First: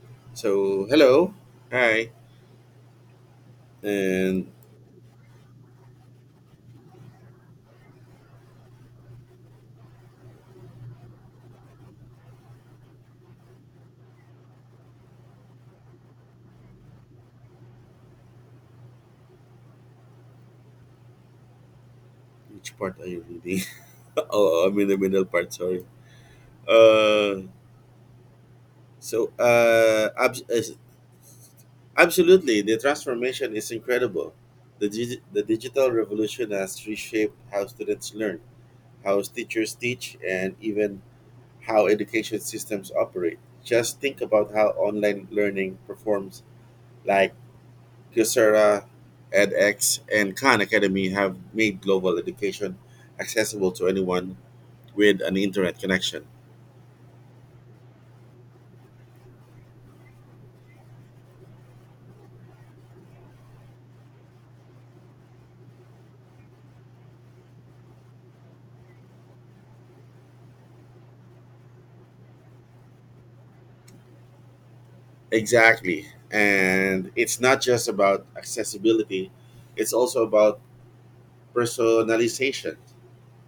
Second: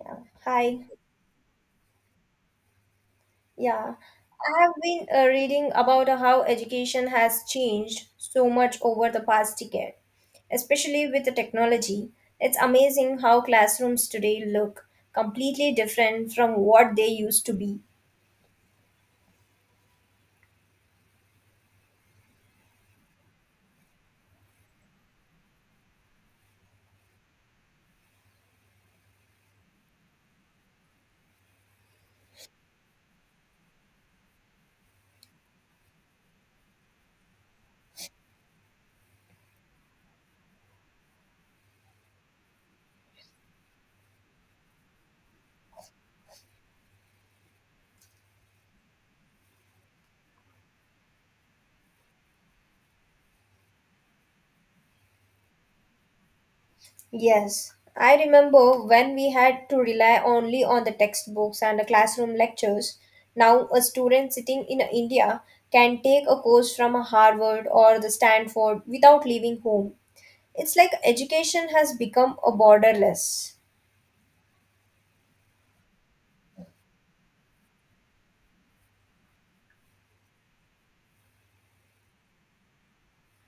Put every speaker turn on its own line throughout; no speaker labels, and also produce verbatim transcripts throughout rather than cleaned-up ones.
Yeah. Hi.
So, hello. Hi.
Yeah.
And
I have been uh, reading about how education has changed so much over the past decade, especially with the technology. It's amazing how classrooms today look completely different from what they used to be.
which part are you reading? Oh, I'm in the middle part, sorry. Uh, so, uh, abs- is- Absolutely, the transformation is incredible. The, digi- the digital revolution has reshaped how students learn, how teachers teach, and even how education systems operate. Just think about how online learning performs like Coursera, edX, and Khan Academy have made global education accessible to anyone with an internet connection.
Yes, I remember when we had to rely only on the textbooks and the classroom lectures. Now, a student sitting in India can take a course from a Harvard or the Stanford without leaving home. It's like education has become a borderless.
Exactly. And it's not just about accessibility, it's also about personalization.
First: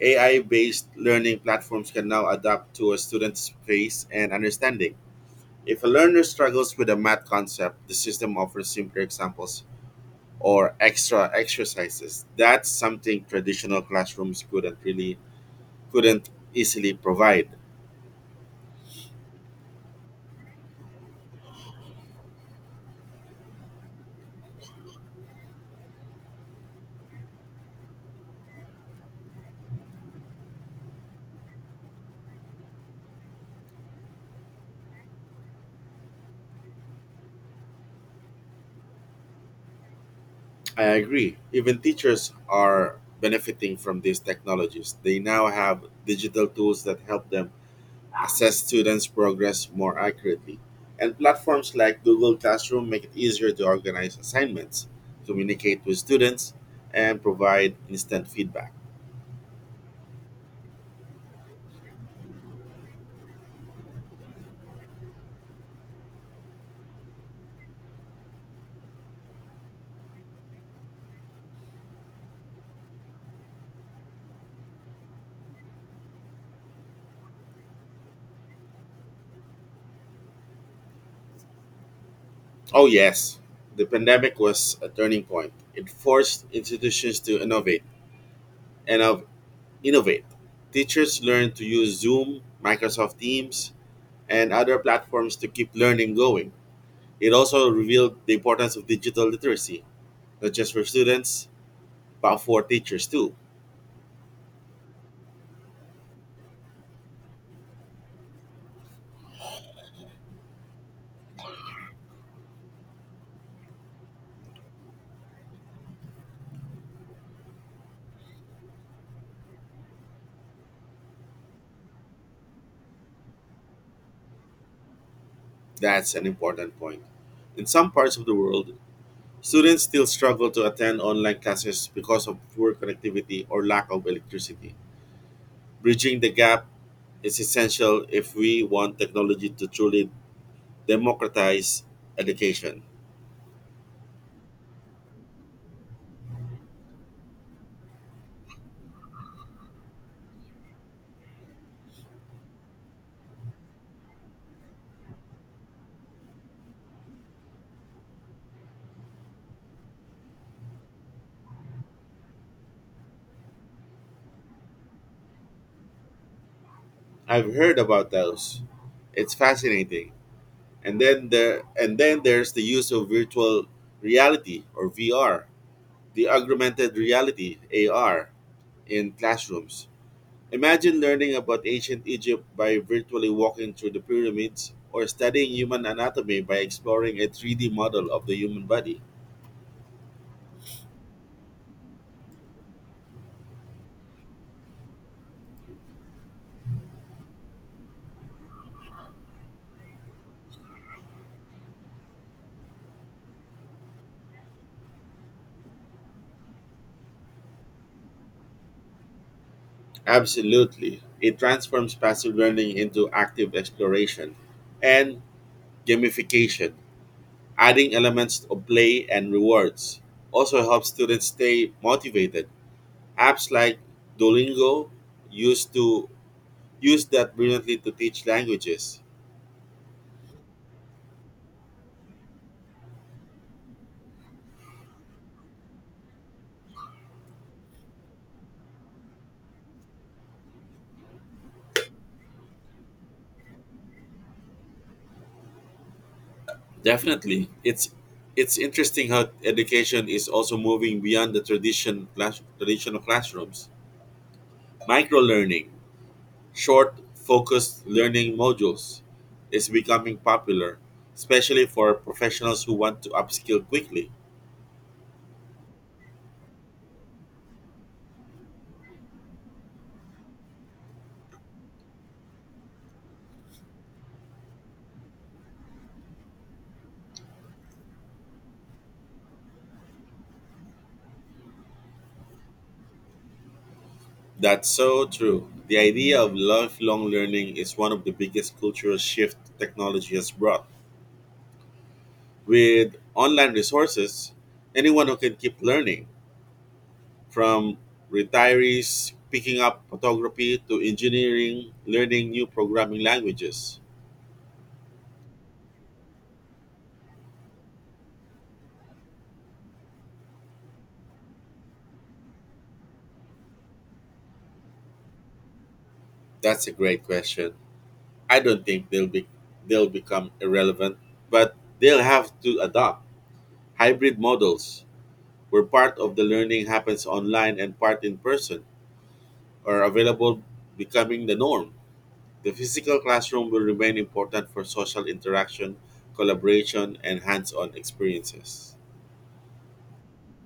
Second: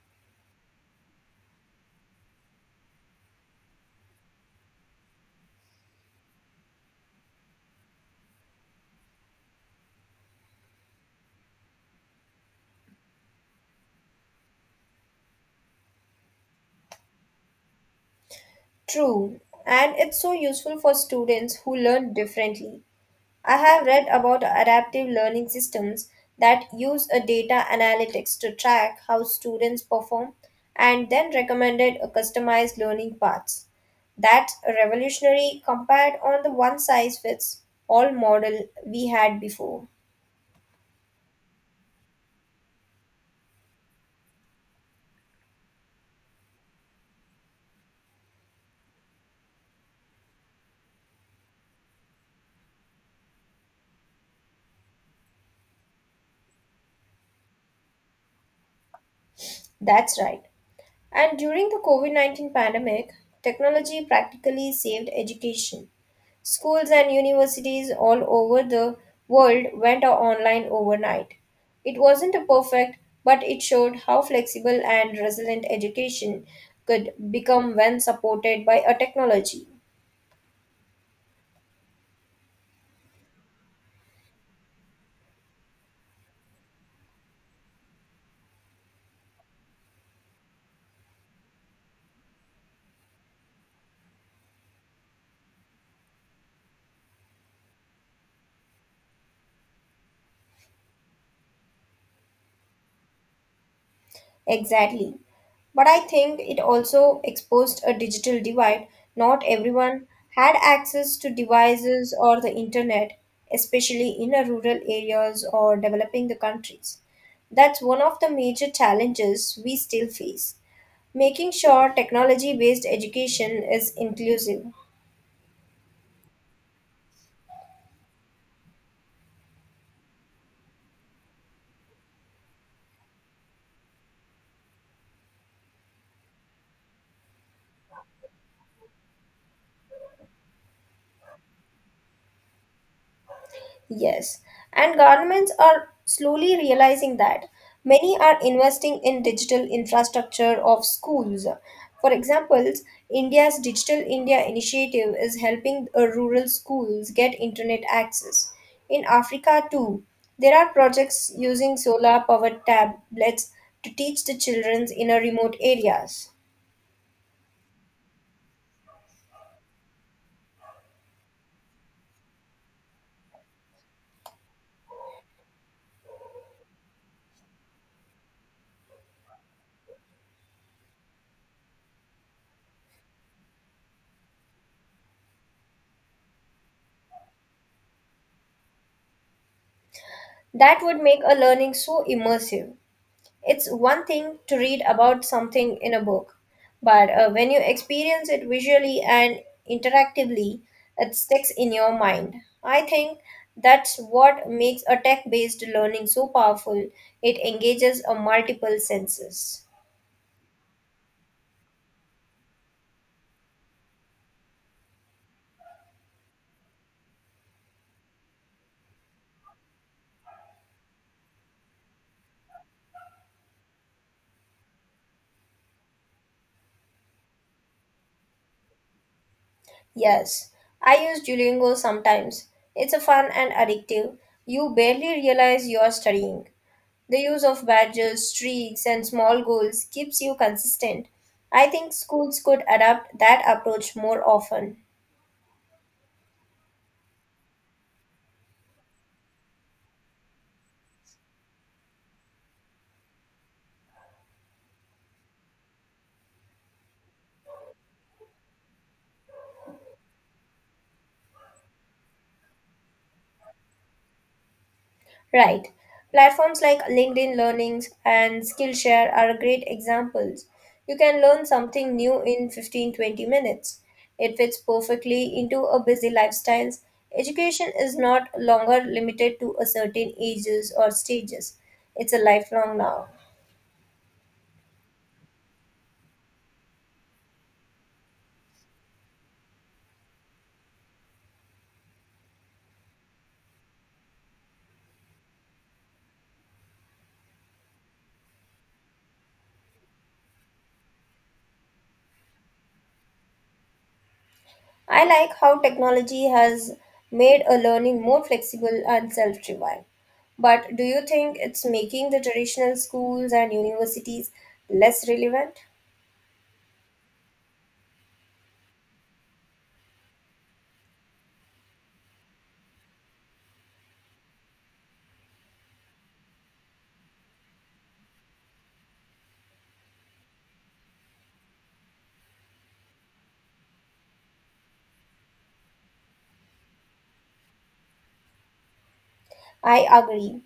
A I based learning platforms can now adapt to a student's pace and understanding. If a learner struggles with a math concept, the system offers simpler examples or extra exercises. That's something traditional classrooms couldn't really couldn't easily provide.
True, and it's so useful for students who learn differently. I have read about adaptive learning systems that use a data analytics to track how students perform and then recommended a customized learning paths. That's revolutionary compared on the one size fits all model we had before.
I agree. Even teachers are benefiting from these technologies. They now have digital tools that help them assess students' progress more accurately. And platforms like Google Classroom make it easier to organize assignments, communicate with students, and provide instant feedback.
That's right. And during the COVID nineteen pandemic, technology practically saved education. Schools and universities all over the world went online overnight. It wasn't a perfect, but it showed how flexible and resilient education could become when supported by a technology.
Oh, yes, the pandemic was a turning point. It forced institutions to innovate and of innovate. Teachers learned to use Zoom, Microsoft Teams, and other platforms to keep learning going. It also revealed the importance of digital literacy, not just for students, but for teachers too.
Exactly. But I think it also exposed a digital divide. Not everyone had access to devices or the internet, especially in a rural areas or developing the countries. That's one of the major challenges we still face, making sure technology based education is inclusive.
That's an important point. In some parts of the world, students still struggle to attend online classes because of poor connectivity or lack of electricity. Bridging the gap is essential if we want technology to truly democratize education.
Yes, and governments are slowly realizing that. Many are investing in digital infrastructure of schools. For example, India's Digital India initiative is helping uh, rural schools get internet access. In Africa, too, there are projects using solar powered tablets to teach the children in a remote areas.
I've heard about those. It's fascinating, and then there and then there's the use of virtual reality, or V R, the augmented reality, A R, in classrooms. Imagine learning about ancient Egypt by virtually walking through the pyramids or studying human anatomy by exploring a three D model of the human body.
That would make a learning so immersive. It's one thing to read about something in a book, but uh, when you experience it visually and interactively, it sticks in your mind. I think that's what makes a tech based learning so powerful. It engages a multiple senses.
Absolutely. It transforms passive learning into active exploration and gamification, adding elements of play and rewards. Also helps students stay motivated. Apps like Duolingo used to use that brilliantly to teach languages.
Yes, I use Duolingo sometimes. It's a fun and addictive. You barely realize you're studying. The use of badges, streaks, and small goals keeps you consistent. I think schools could adapt that approach more often.
Definitely. It's it's interesting how education is also moving beyond the tradition class, traditional classrooms. Micro learning, short focused learning modules is becoming popular, especially for professionals who want to upskill quickly.
Right. Platforms like LinkedIn Learnings and Skillshare are great examples. You can learn something new in fifteen to twenty minutes. It fits perfectly into a busy lifestyles. Education is not longer limited to a certain ages or stages. It's a lifelong now.
That's so true. The idea of lifelong learning is one of the biggest cultural shifts technology has brought. With online resources, anyone who can keep learning, from retirees picking up photography to engineering learning new programming languages.
I like how technology has made a learning more flexible and self driven. But do you think it's making the traditional schools and universities less relevant?
That's a great question. I don't think they'll be they'll become irrelevant, but they'll have to adopt hybrid models where part of the learning happens online and part in person are available, becoming the norm. The physical classroom will remain important for social interaction, collaboration, and hands on experiences.
I agree.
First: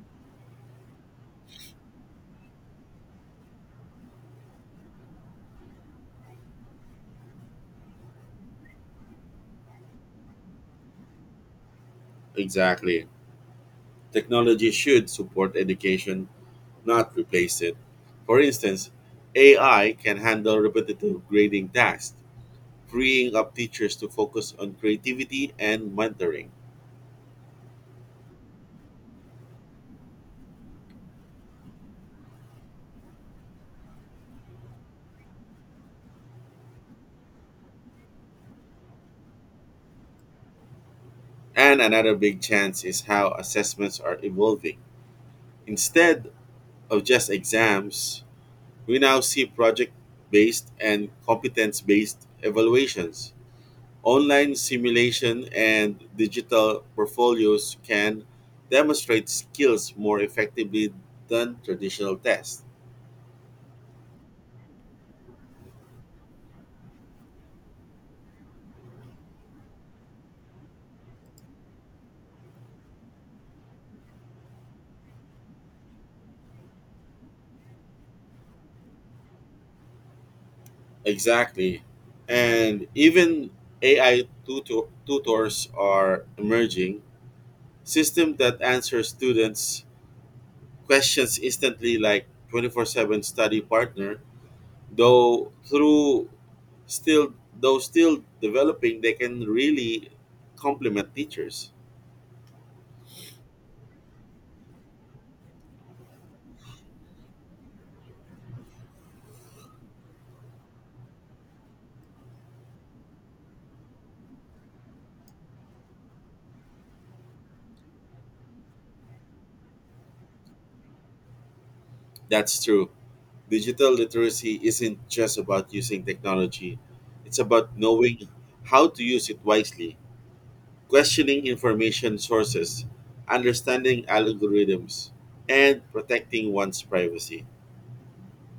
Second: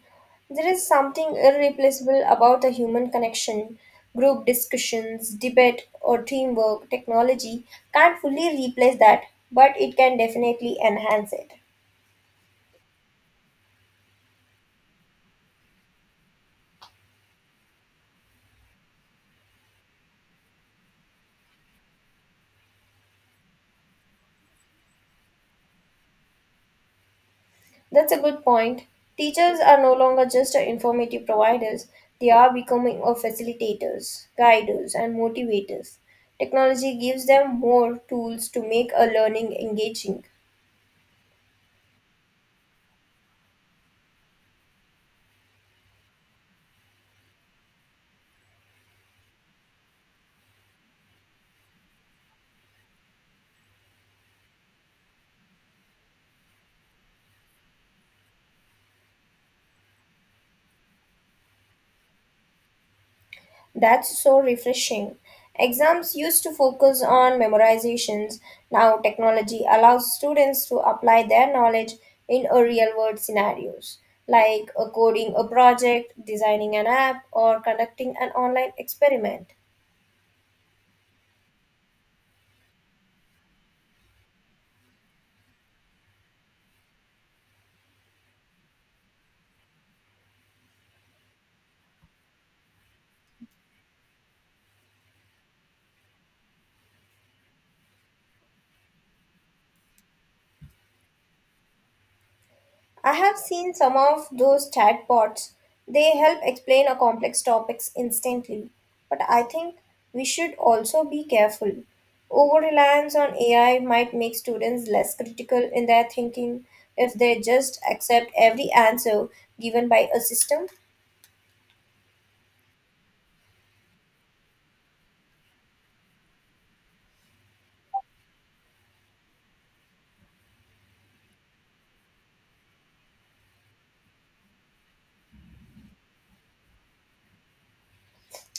There is something irreplaceable about the human connection, group discussions, debate, or teamwork. Technology can't fully replace that, but it can definitely enhance it.
Exactly. Technology should support education, not replace it. For instance, A I can handle repetitive grading tasks, freeing up teachers to focus on creativity and mentoring.
That's a good point. Teachers are no longer just informative providers, they are becoming a facilitators, guiders, and motivators. Technology gives them more tools to make a learning engaging.
And another big chance is how assessments are evolving. Instead of just exams, we now see project based and competence based evaluations. Online simulation and digital portfolios can demonstrate skills more effectively than traditional tests.
That's so refreshing. Exams used to focus on memorizations. Now, technology allows students to apply their knowledge in a real world scenarios, like a coding a project, designing an app, or conducting an online experiment.
Exactly. And even A I tutor- tutors are emerging. System that answers students' questions instantly, like twenty-four seven study partner, though through still though still developing, they can really complement teachers.
I have seen some of those chatbots. They help explain a complex topics instantly. But I think we should also be careful. Over reliance on A I might make students less critical in their thinking if they just accept every answer given by a system.
That's true. Digital literacy isn't just about using technology, it's about knowing how to use it wisely, questioning information sources, understanding algorithms, and protecting one's privacy.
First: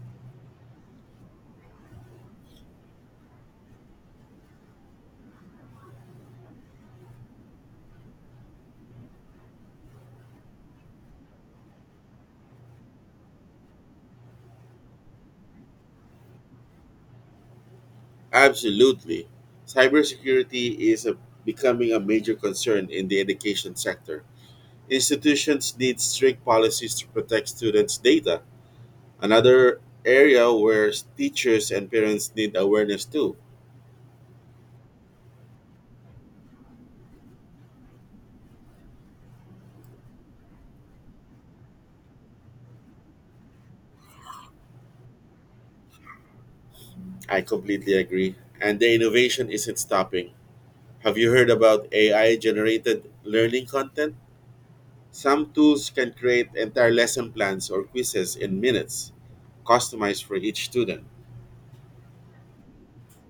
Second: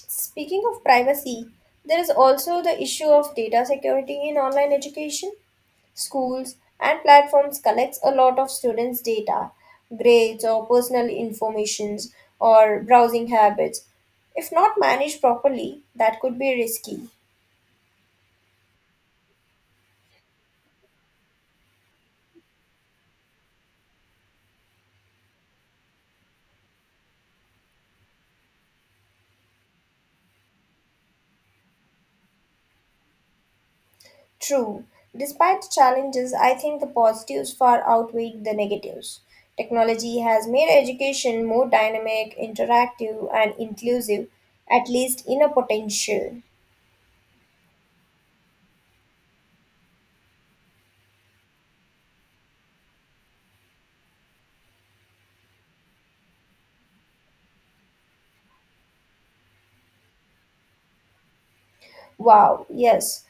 Speaking of privacy, there is also the issue of data security in online education. Schools and platforms collects a lot of students data, grades, or personal informations, or browsing habits. If not managed properly, that could be risky.
Absolutely. Cybersecurity is a, becoming a major concern in the education sector. Institutions need strict policies to protect students' data. Another area where teachers and parents need awareness too.
True. Despite the challenges, I think the positives far outweigh the negatives. Technology has made education more dynamic, interactive, and inclusive, at least in a potential.
I completely agree. And the innovation isn't stopping. Have you heard about A I generated learning content? Some tools can create entire lesson plans or quizzes in minutes, customized for each student.
Wow, yes.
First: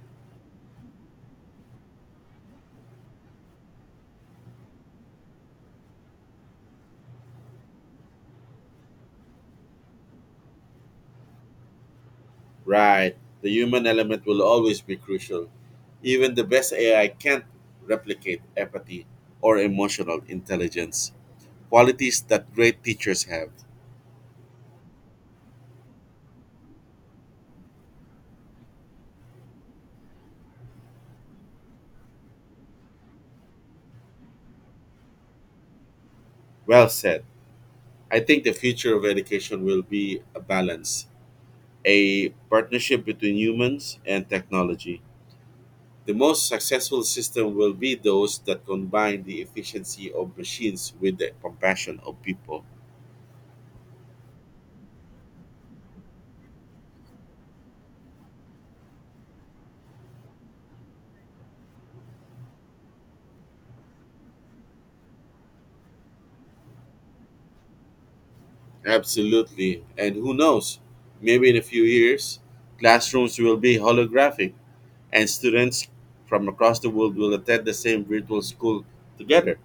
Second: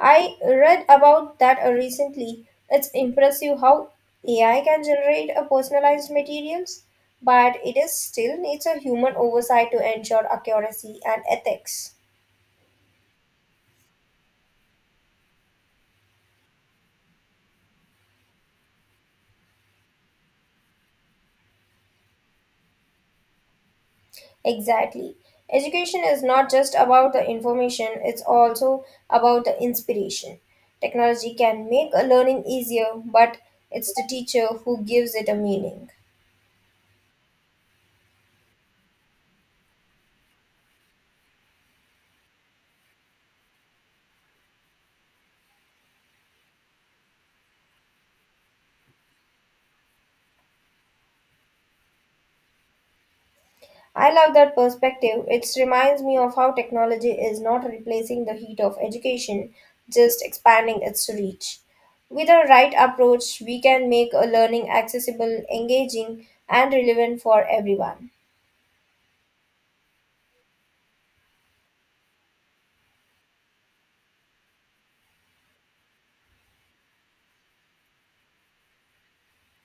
I read about that uh, recently. It's impressive how A I can generate a personalized materials, but it is still needs a human oversight to ensure accuracy and ethics.
Right. The human element will always be crucial. Even the best A I can't replicate empathy or emotional intelligence, qualities that great teachers have.
Exactly. Education is not just about the information, it's also about the inspiration. Technology can make a learning easier, but it's the teacher who gives it a meaning.
Well said. I think the future of education will be a balance, a partnership between humans and technology. The most successful system will be those that combine the efficiency of machines with the compassion of people.
I love that perspective. It reminds me of how technology is not replacing the heat of education, just expanding its reach. With the right approach, we can make a learning accessible, engaging, and relevant for everyone.
Absolutely. And who knows? Maybe in a few years, classrooms will be holographic and students from across the world will attend the same virtual school together.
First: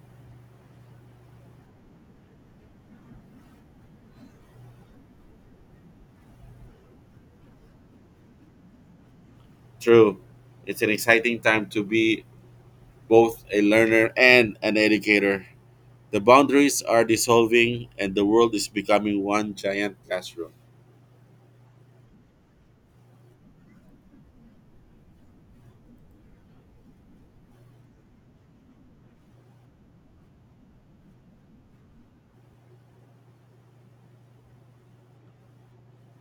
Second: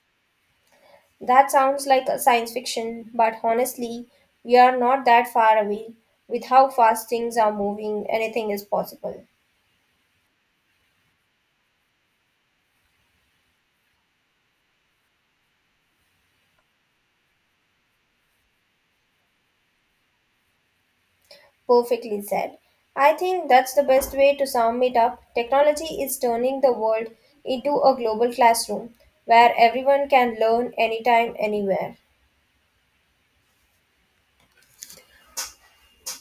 That sounds like a science fiction, but honestly, we are not that far away. With how fast things are moving, anything is possible.
True. It's an exciting time to be both a learner and an educator. The boundaries are dissolving and the world is becoming one giant classroom.
Perfectly said. I think that's the best way to sum it up. Technology is turning the world into a global classroom where everyone can learn anytime, anywhere.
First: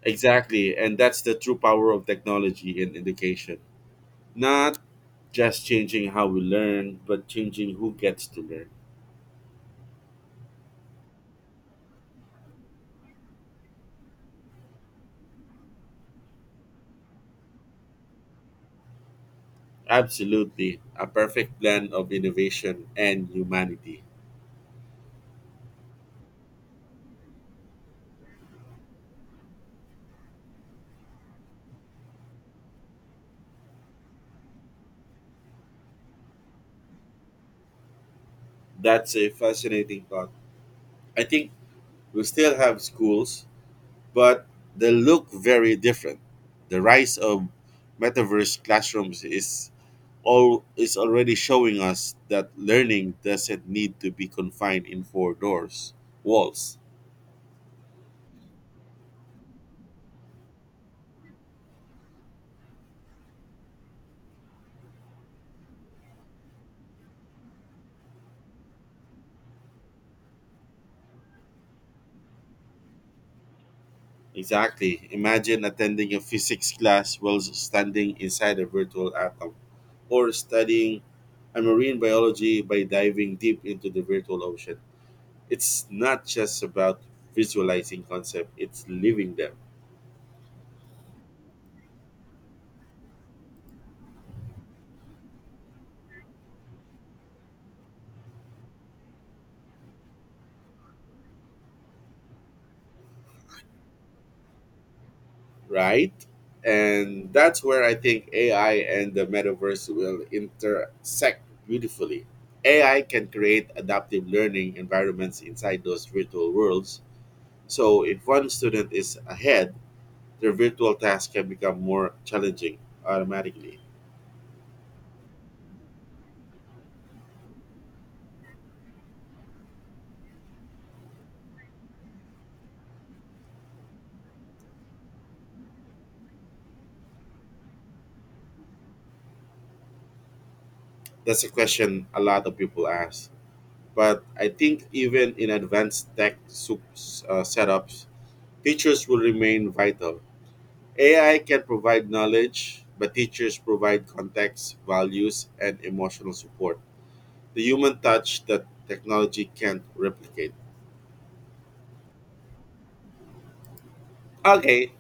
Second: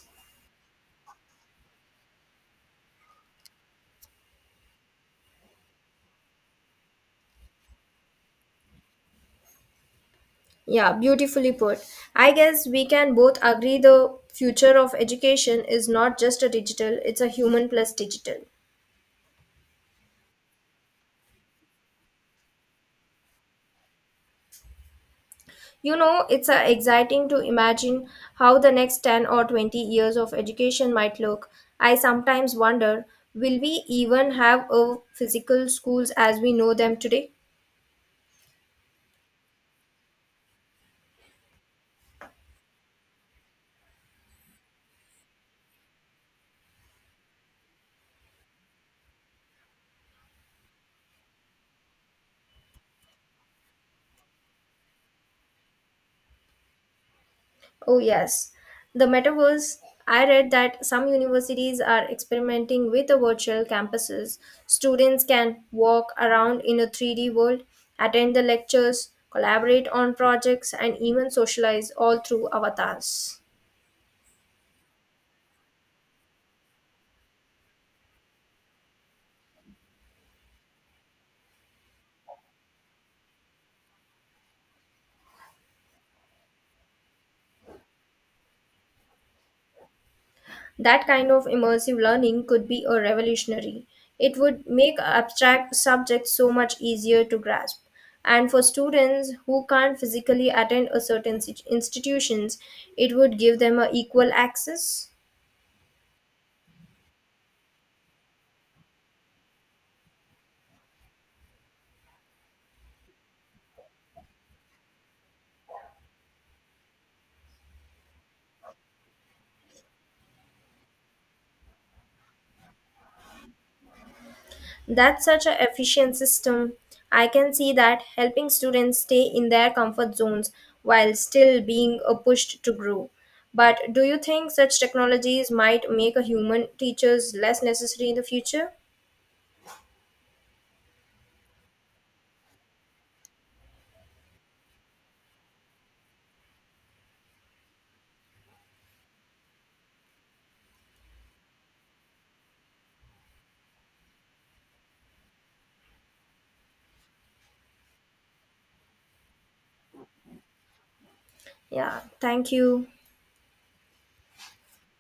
Exactly, and that's the true power of technology in education. Not just changing how we learn, but changing who gets to learn.
Yeah, beautifully put. I guess we can both agree the future of education is not just a digital, it's a human plus digital.
Absolutely, a perfect blend of innovation and humanity.
You know, it's uh, exciting to imagine how the next ten or twenty years of education might look. I sometimes wonder, will we even have a physical schools as we know them today?
That's a fascinating thought. I think we still have schools, but they look very different. The rise of metaverse classrooms is all is already showing us that learning doesn't need to be confined in four doors walls.
Oh, yes. The metaverse. I read that some universities are experimenting with the virtual campuses. Students can walk around in a three D world, attend the lectures, collaborate on projects, and even socialize all through avatars.
Exactly, imagine attending a physics class while standing inside a virtual atom, or studying a marine biology by diving deep into the virtual ocean. It's not just about visualizing concepts, it's living them.
That kind of immersive learning could be a revolutionary. It would make abstract subjects so much easier to grasp. And for students who can't physically attend a certain sit- institutions, it would give them a equal access.
Right? And that's where I think A I and the metaverse will intersect beautifully. A I can create adaptive learning environments inside those virtual worlds. So if one student is ahead, their virtual task can become more challenging automatically.
That's such an efficient system. I can see that helping students stay in their comfort zones while still being uh, pushed to grow. But do you think such technologies might make a human teachers less necessary in the future?
That's a question a lot of people ask. But I think even in advanced tech sup- uh, setups, teachers will remain vital. A I can provide knowledge, but teachers provide context, values, and emotional support. The human touch that technology can't replicate.
Yeah, thank you.
Okay,